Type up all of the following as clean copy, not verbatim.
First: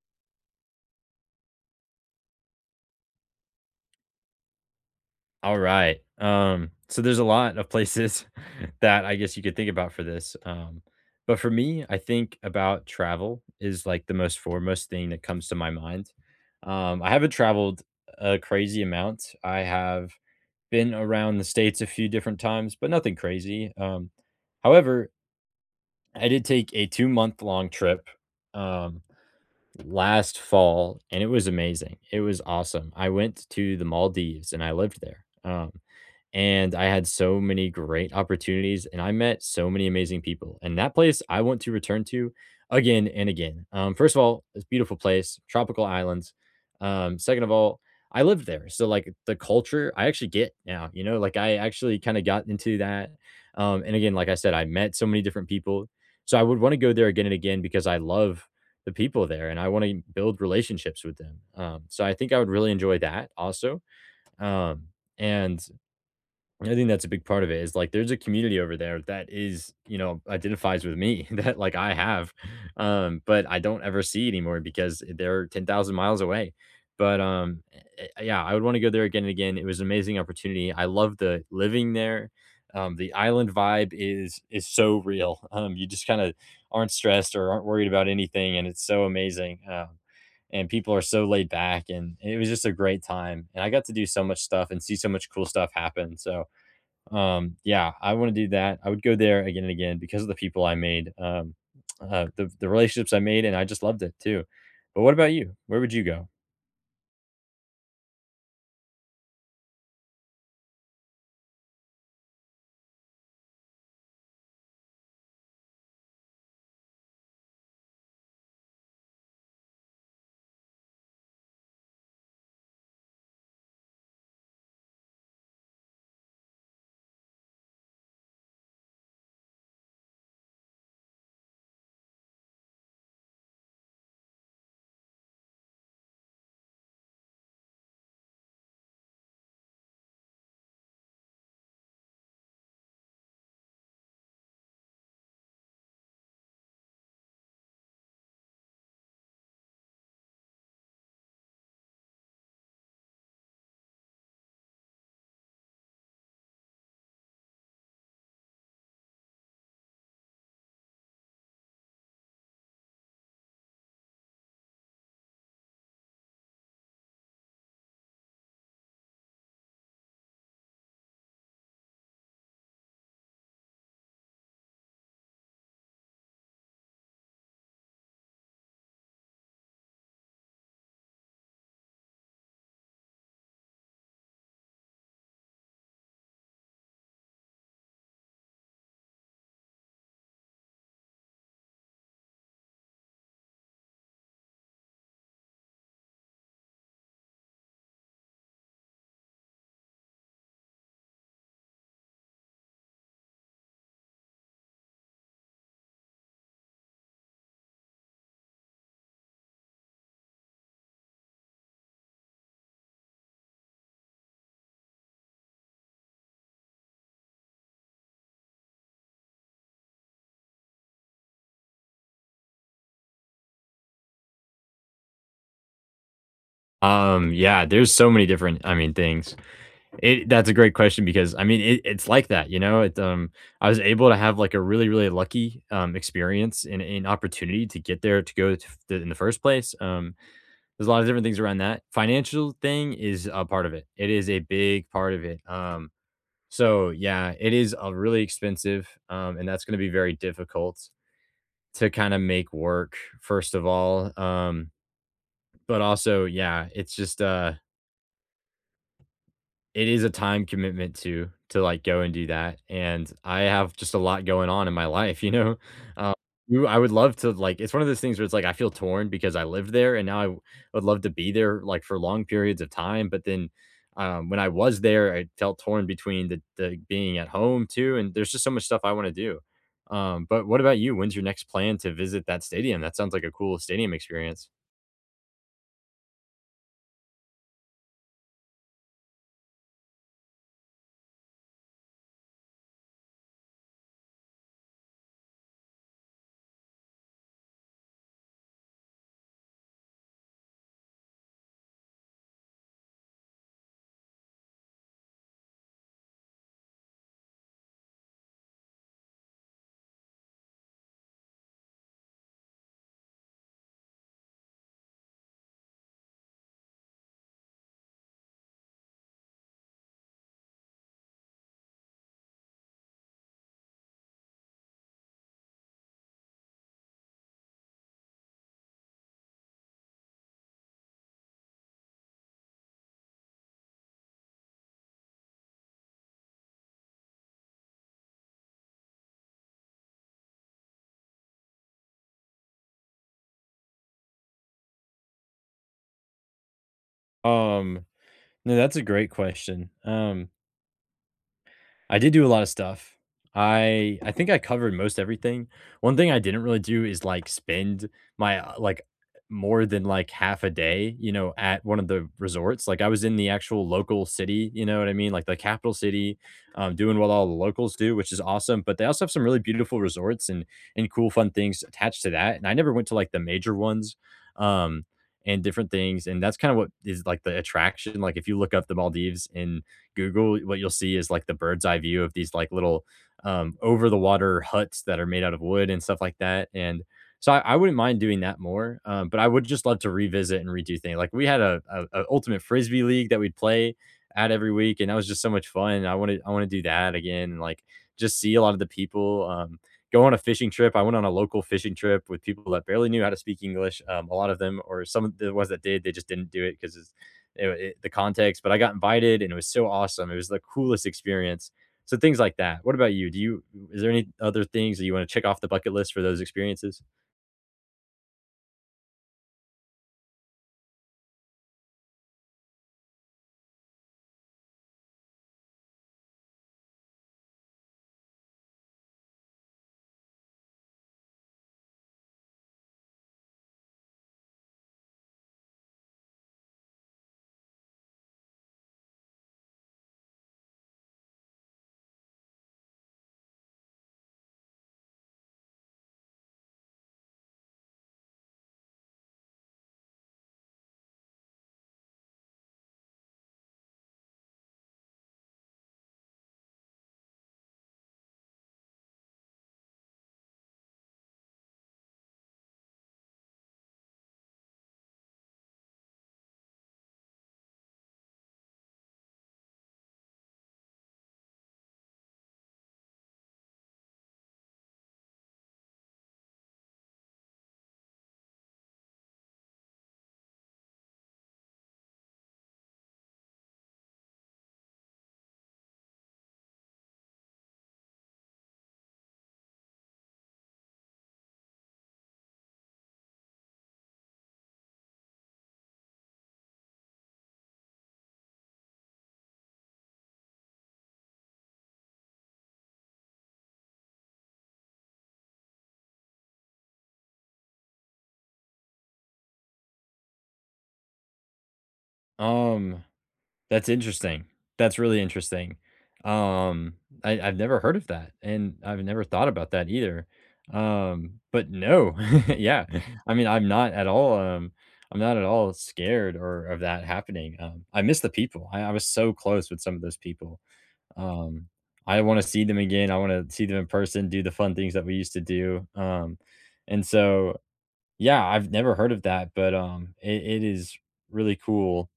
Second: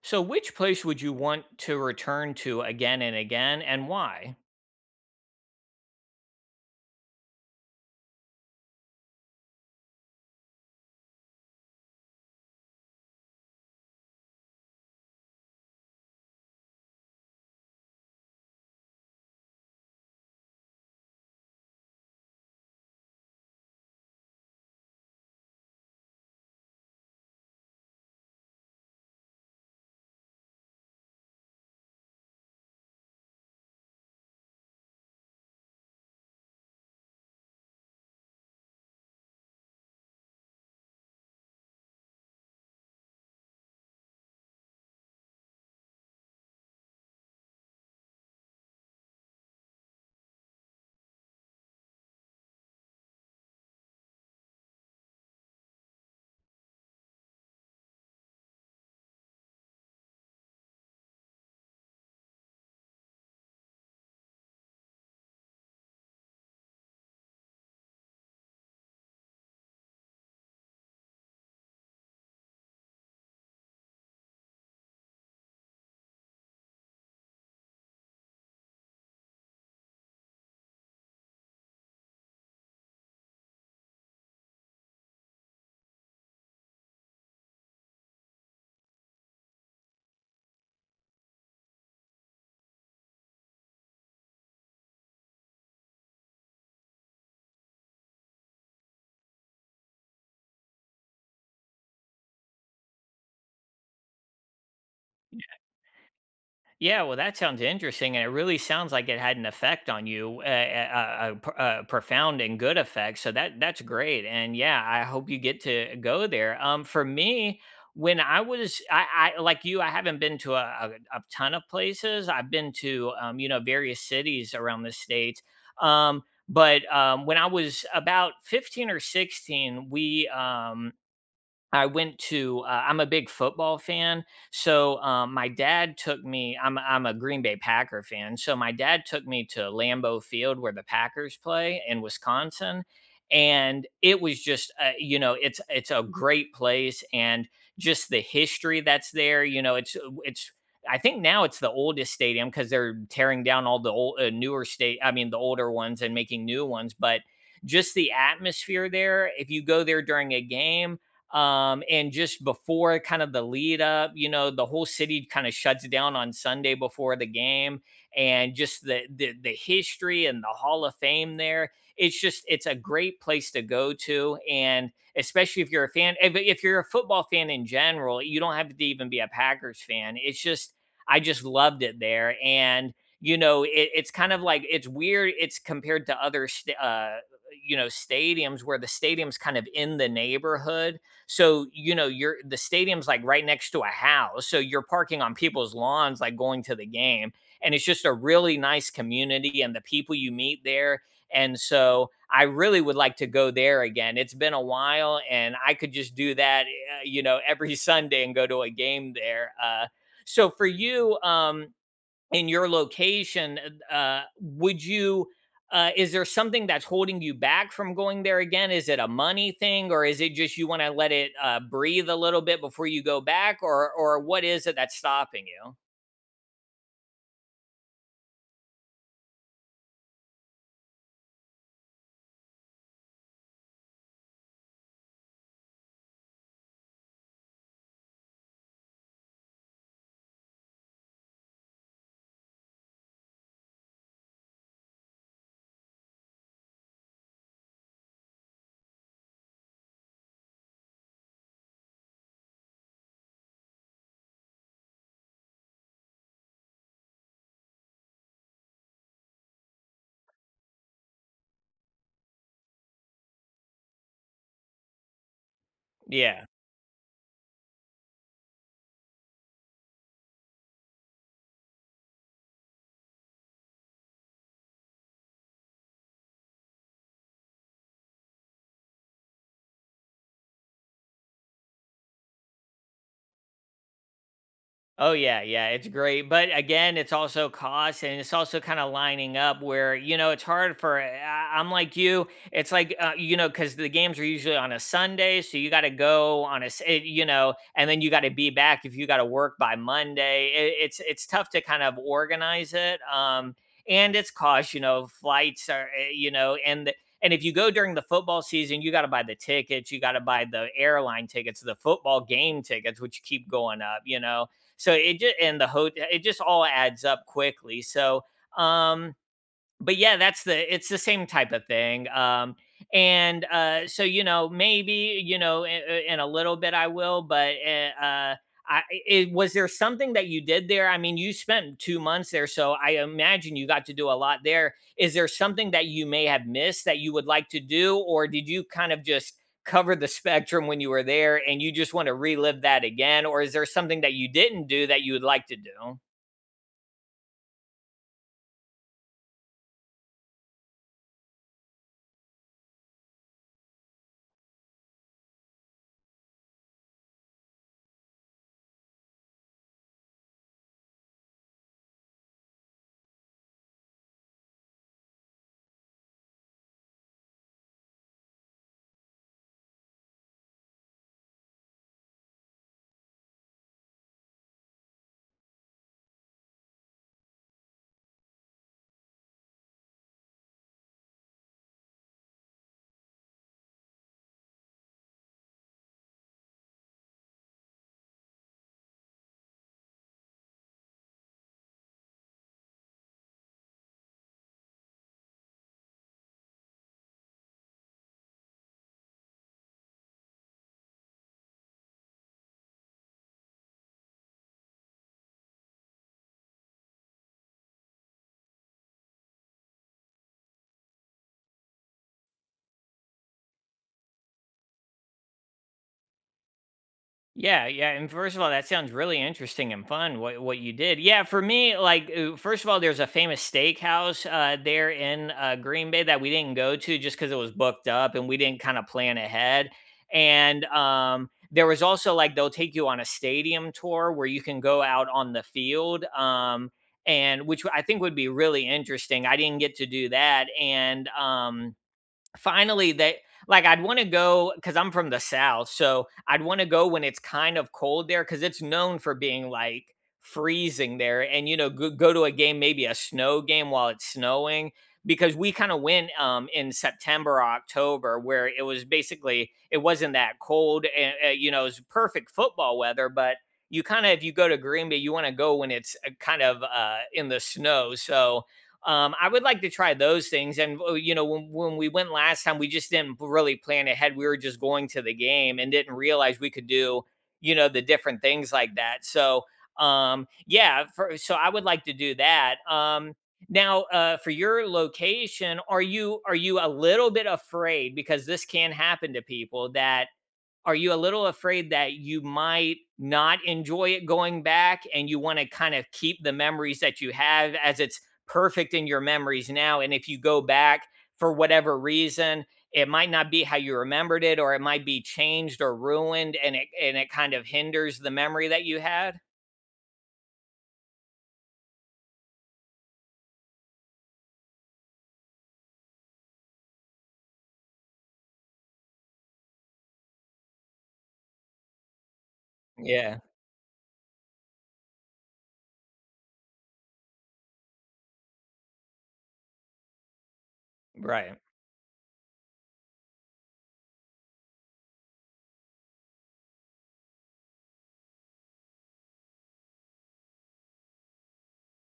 So, which place would you want to return to again and again, and why? All right. So there's a lot of places that I guess you could think about for this. But for me, I think about travel is like the most foremost thing that comes to my mind. I haven't traveled a crazy amount. I have been around the States a few different times, but nothing crazy. However, I did take a 2-month long trip um, last fall and it was amazing. It was awesome. I went to the Maldives and I lived there. And I had so many great opportunities and I met so many amazing people. And that place I want to return to again and again. First of all, it's a beautiful place, tropical islands. Second of all, I lived there. So like the culture I actually get now, you know, like I actually kind of got into that. And again, like I said, I met so many different people. So I would want to go there again and again because I love the people there and I want to build relationships with them. So I think I would really enjoy that also. Um, and I think that's a big part of it is like there's a community over there that, is, you know, identifies with me that like I have, but I don't ever see anymore because they're 10,000 miles away. But yeah, I would want to go there again and again. It was an amazing opportunity. I love the living there. The island vibe is so real. You just kind of aren't stressed or aren't worried about anything, and it's so amazing. And people are so laid back, and it was just a great time. And I got to do so much stuff and see so much cool stuff happen. So yeah, I wanna do that. I would go there again and again because of the people I made, the relationships I made, and I just loved it too. But what about Yeah. you? Where would you go? Yeah, well, that sounds interesting, and it really sounds like it had an effect on you, a profound and good effect. So that's great, and yeah, I hope you get to go there. For me, when I was, I like you, I haven't been to a ton of places. I've been to, you know, various cities around the states. Um, but When I was about 15 or 16, we I went to I'm a big football fan, so, my dad took me I'm a Green Bay Packer fan, so my dad took me to Lambeau Field where the Packers play in Wisconsin, and it was just, you know, it's a great place. And just the history that's there, you know, it's I think now it's the oldest stadium because 'cause they're tearing down all the older ones and making new ones. But just the atmosphere there, if you go there during a game, and just before kind of the lead up, you know, the whole city kind of shuts down on Sunday before the game. And just the history and the Hall of Fame there, it's just it's a great place to go to. And especially if you're a fan, if you're a football fan in general, you don't have to even be a Packers fan. It's just I just loved it there. And you know, it's kind of like it's weird, it's compared to other you know, stadiums where the stadium's kind of in the neighborhood. So, you know, you're the stadium's like right next to a house. So you're parking on people's lawns, like going to the game. And it's just a really nice community and the people you meet there. And so I really would like to go there again. It's been a while and I could just do that, you know, every Sunday and go to a game there. So for you, in your location, would you is there something that's holding you back from going there again? Is it a money thing, or is it just you want to let it breathe a little bit before you go back, or what is it that's stopping you? Yeah, there's so many different, I mean, things. It that's a great question because I mean, it, it's like that, you know. It I was able to have like a really, really lucky experience and an opportunity to get there to go to the, in the first place. There's a lot of different things around that. Financial thing is a part of it. It is a big part of it. So yeah, it is a really expensive, and that's going to be very difficult to kind of make work. First of all, but also yeah, it's just it is a time commitment to, like, go and do that, and I have just a lot going on in my life, you know? Uh, Yeah. you I would love to, like it's one of those things where it's like I feel torn because I lived there and now I w would love to be there, like, for long periods of time, but then, when I was there, I felt torn between the being at home too, and there's just so much stuff I wanna do. But what about you? When's your next plan to visit that stadium? That sounds like a cool stadium experience. Oh yeah, yeah, it's great. But again, it's also cost and it's also kind of lining up where, you know, it's hard for I- I'm like you, it's like you know, cuz the games are usually on a Sunday, so you got to go on a you know, and then you got to be back if you got to work by Monday. It's tough to kind of organize it. And it's cost, you know, flights are you know, and if you go during the football season, you got to buy the tickets, you got to buy the airline tickets, the football game tickets which keep going up, you know, so it just and the hotel it just all adds up quickly. So um but yeah, that's the it's the same type of thing. And so you know, maybe you know, in a little bit I will, but was there something that you did there? I mean, you spent 2 months there, so I imagine you got to do a lot there. Is there something that you may have missed that you would like to do, or did you kind of just cover the spectrum when you were there and you just want to relive that again? Or is there something that you didn't do that you would like to do? Um, no, that's a great question. I did do a lot of stuff. I think I covered most everything. One thing I didn't really do is like spend my like more than like half a day, you know, at one of the resorts. Like I was in the actual local city, you know what I mean? Like the capital city, doing what all the locals do, which is awesome. But they also have some really beautiful resorts and cool fun things attached to that. And I never went to like the major ones. Um and different things and that's kind of what is like the attraction like if you look up the Maldives in Google, what you'll see is like the bird's eye view of these like little over the water huts that are made out of wood and stuff like that. And so I wouldn't mind doing that more, but I would just love to revisit and redo things. Like we had a ultimate frisbee league that we'd play at every week, and that was just so much fun. I want to do that again, and like just see a lot of the people. Go on a fishing trip. I went on a local fishing trip with people that barely knew how to speak English. A lot of them, or some of the ones that did, they just didn't do it because the context, but I got invited and it was so awesome. It was the coolest experience. So things like that. What about you? Do you Is there any other things that you want to check off the bucket list for those experiences? Yeah, yeah, and first of all, that sounds really interesting and fun. What you did, yeah. For me, like first of all, there's a famous steakhouse there in Green Bay that we didn't go to just because it was booked up and we didn't kind of plan ahead. And There was also like they'll take you on a stadium tour where you can go out on the field, and which I think would be really interesting. I didn't get to do that, and. Finally, they like I'd wanna to go because 'cause I'm from the South, so I'd wanna go when it's kind of cold there because it's known for being, like, freezing there and, you know, go to a game, maybe a snow game while it's snowing because we kinda went, in September October where it was basically it wasn't that cold and, you know, it was perfect football weather. But you kinda if you go to Green Bay, you wanna go when it's, kind of, in the snow. So I would like to try those things. And you know, when we went last time, we just didn't really plan ahead. We were just going to the game and didn't realize we could do, you know, the different things like that. So, yeah, so I would like to do that. For your location, are you a little bit afraid because this can happen to people that are you a little afraid that you might not enjoy it going back and you want to kind of keep the memories that you have as it's perfect in your memories now? And if you go back for whatever reason, it might not be how you remembered it or it might be changed or ruined and it kind of hinders the memory that you had? Um, that's interesting. That's really interesting. Um, I've never heard of that, and I've never thought about that either. But no, yeah, I Yeah, mean, I'm not at all. I'm not at all scared or of that happening. I miss the people. I was so close with some of those people. right. Um, I wanna see them again, I wanna see them in person, do the fun things that we used to do, and so, yeah, I've never heard of that, but, it is really cool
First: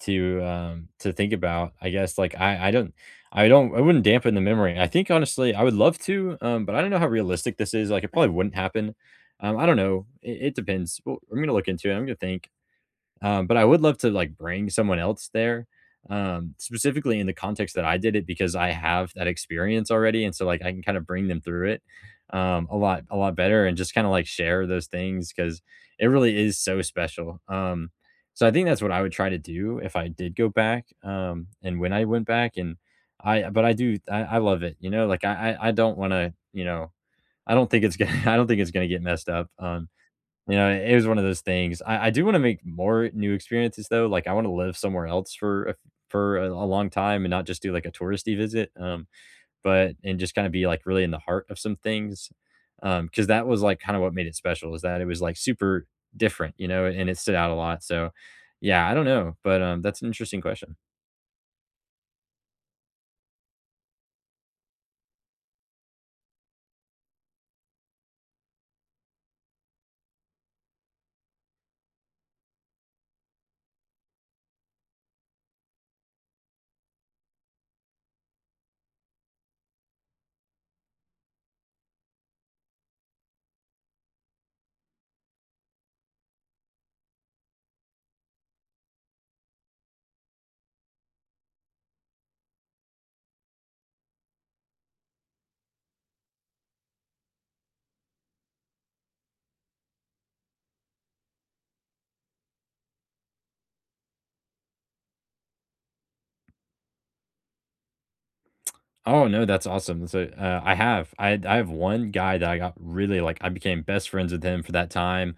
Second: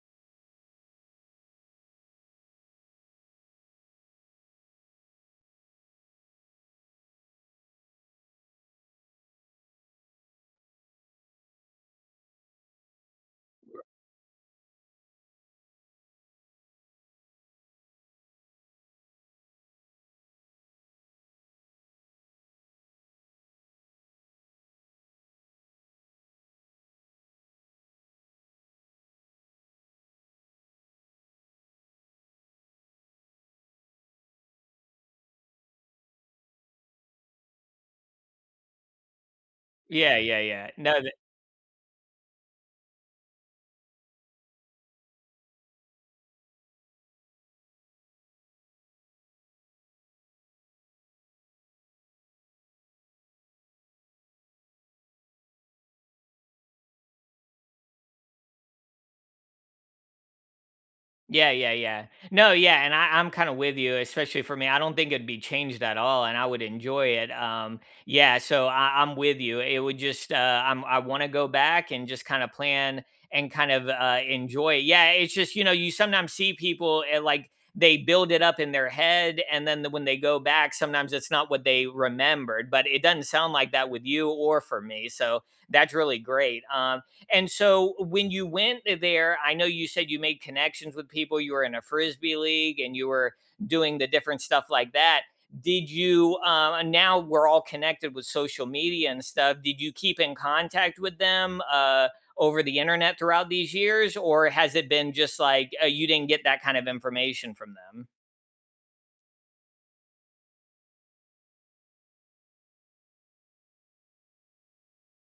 to think about, I guess, like, I wouldn't dampen the memory. I think, honestly, I would love to, but I don't know how realistic this is, like, it probably wouldn't happen. I don't know, it depends. Well, I'm gonna look into it, I'm gonna think. But I would love to like bring someone else there, specifically in the context that I did it because I have that experience already, and so like I can kind of bring them through it a lot better, and just kind of like share those things because it really is so special. So I think that's what I would try to do if I did go back, and when I went back, and but I do, I love it, you know, like I don't want to, you know, I don't think it's gonna, I don't think it's gonna get messed up. Yeah, yeah, You yeah. know, it No, was one of those things. I do wanna make more new experiences, though, like, I wanna live somewhere else for a long time and not just do, like, a touristy visit, but and just kinda be, like, really in the heart of some things, because that was, like, kinda what made it special is that it was, like, super different, you know, and it stood out a lot, so, yeah, I don't know, but, that's an interesting question. yeah, yeah, yeah. No, yeah, and I, I'm kind of with you, especially for me. I don't think it'd be changed at all, and I would enjoy it. Yeah, so I, I'm with you. It would just, I'm, I want to go back and just kind of plan and kind of enjoy it. Yeah, it's just you know, you sometimes see people like they build it up in their head, and then when they go back, sometimes it's not what they remembered. But it doesn't sound like that with you or for me, so that's really great. And so when you went there, I know you said you made connections with people, you were in a frisbee league and you were doing the different stuff like that. Did you now we're all connected with social media and stuff. Did you keep in contact with them over the internet throughout these years, or has it been just like you didn't get that kind of information from them? Oh, no, that's awesome. So, I have one guy that I got really, like I became best friends with him for that time,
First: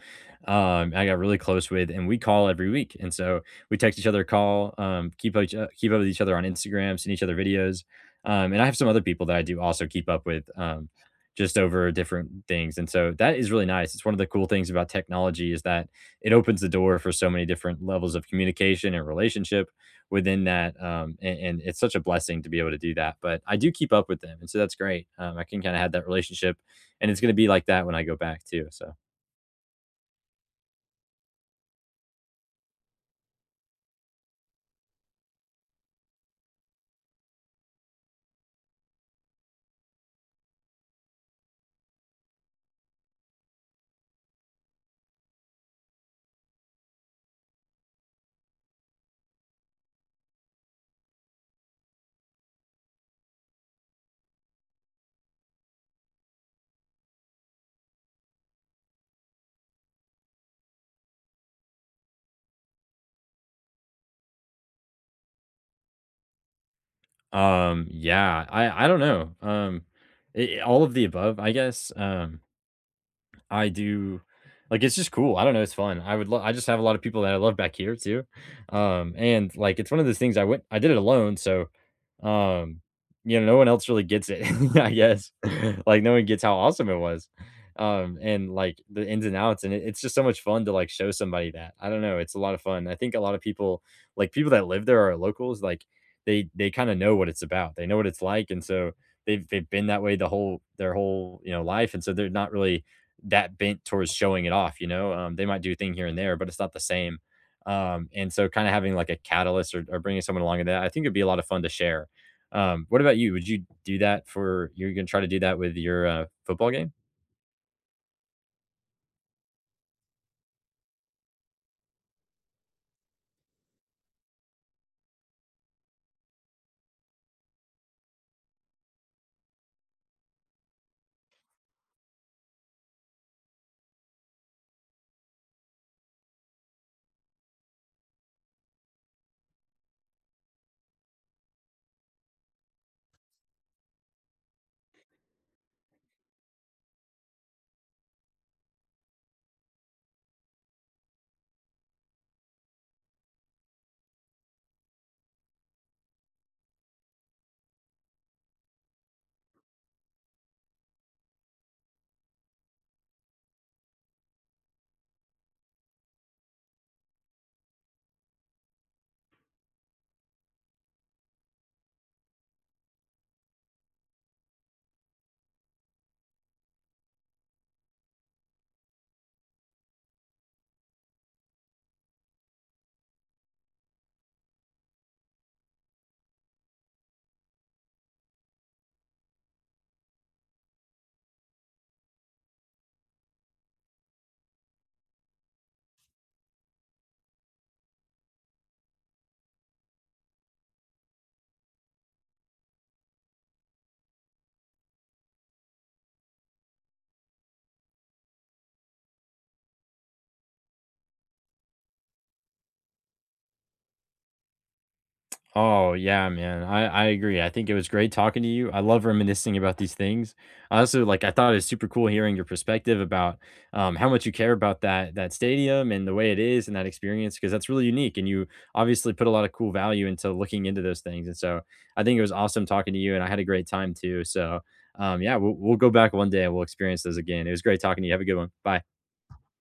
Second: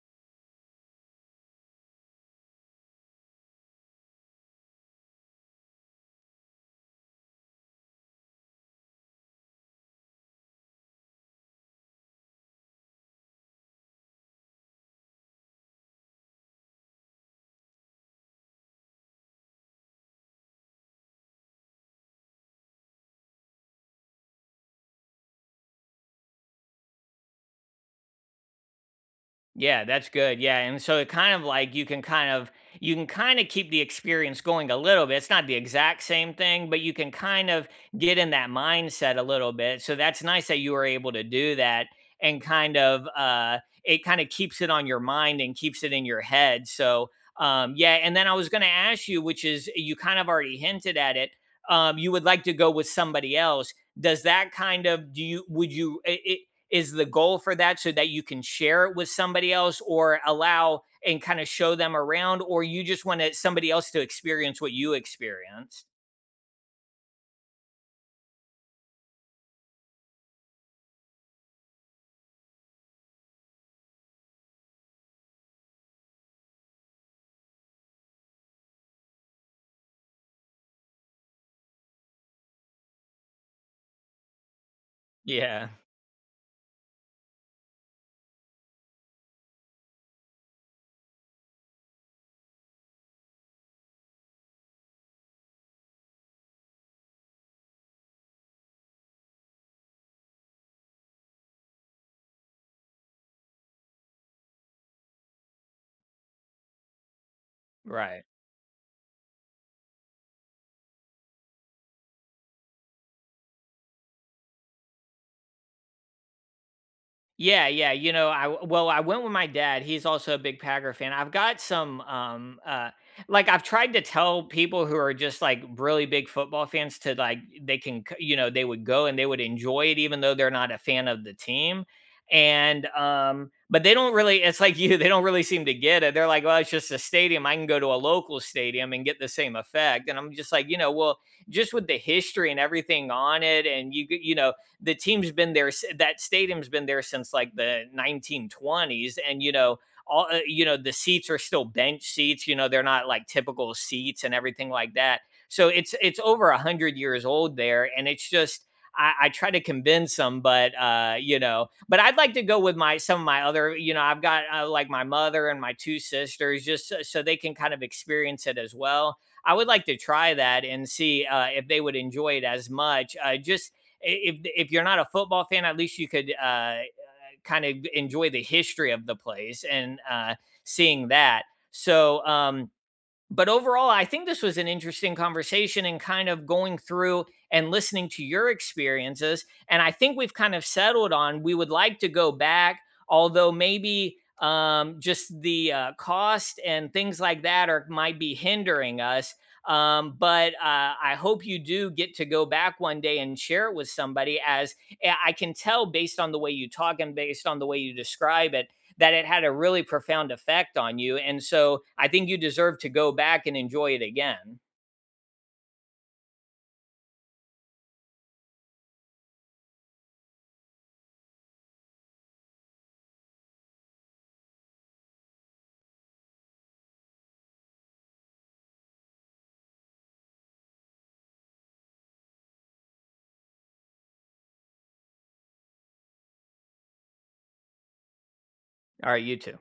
I got really close with, and we call every week, and so we text each other, call, keep up with each other on Instagram, send each other videos, and I have some other people that I do also keep up with, just over different things, and so that is really nice. It's one of the cool things about technology is that it opens the door for so many different levels of communication and relationship, within that, and it's such a blessing to be able to do that, but I do keep up with them, and so that's great. I can kinda have that relationship, and it's gonna be like that when I go back too, so, Yeah, that's good. Yeah, and so it kind of like you can kind of you can kind of keep the experience going a little bit. It's not the exact same thing, but you can kind of get in that mindset a little bit. So that's nice that you were able to do that and kind of it kind of keeps it on your mind and keeps it in your head. So yeah, and then I was going to ask you which is you kind of already hinted at it. You would like to go with somebody else. Does that kind of do you would you is the goal for that so that you can share it with somebody else or allow and kind of show them around or you just want somebody else to experience what you experienced? Yeah, I don't know, I all of the above, I guess. I do. Like it's just cool. I don't know, it's fun. I just have a lot of people that I love back here too. And like it's one of those things I did it alone, so um you know, no one else really gets it, I guess. Yeah. Like no one gets how awesome it was. And like the ins and outs and it's just so much fun to like show somebody that. I don't know, it's a lot of fun. I think a lot of people like people that live there are locals like they kind of know what it's about. They know what it's like and so they've been that way their whole, you know, life and so they're not really that bent towards showing it off, you know? They might do a thing here and there, but it's not the same. Right. And so kind of having like a catalyst or bringing someone along in that, I think it'd be a lot of fun to share. What about you? Would you do that for, you're going to try to do that with your football game? Yeah, yeah. You know, I well, I went with my dad. He's also a big Packer fan. I've got some like I've tried to tell people who are just like really big football fans to like they can you know, they would go and they would enjoy it even though they're not a fan of the team. And But they don't really it's like you they don't really seem to get it. They're like, "Well, it's just a stadium. I can go to a local stadium and get the same effect." And I'm just like, "You know, well, just with the history and everything on it and you know, the team's been there that stadium's been there since like the 1920s and you know all you know the seats are still bench seats, you know, they're not like typical seats and everything like that. So it's over 100 years old there and it's just I try to convince them. But you know, but I'd like to go with my some of my other, you know, I've got like my mother and my two sisters, so they can kind of experience it as well. I would like to try that and see if they would enjoy it as much. Just if you're not a football fan, at least you could kind of enjoy the history of the place and seeing that. So um, but overall, I think this was an interesting conversation and kind of going through and listening to your experiences. And I think we've kind of settled on we would like to go back, although maybe just the cost and things like that are might be hindering us. But I hope you do get to go back one day and share it with somebody. As I can tell based on the way you talk and based on the way you describe it, that it had a really profound effect on you. And so I think you deserve to go back and enjoy it again. Oh yeah, man. I agree. I think it was great talking to you. I love reminiscing about these things. I also like I thought it was super cool hearing your perspective about how much you care about that stadium and the way it is and that experience because that's really unique and you obviously put a lot of cool value into looking into those things. And so I think it was awesome talking to you and I had a great time too. So yeah, we'll go back one day and we'll experience those again. It was great talking to you. Have a good one. Bye. All right, you too.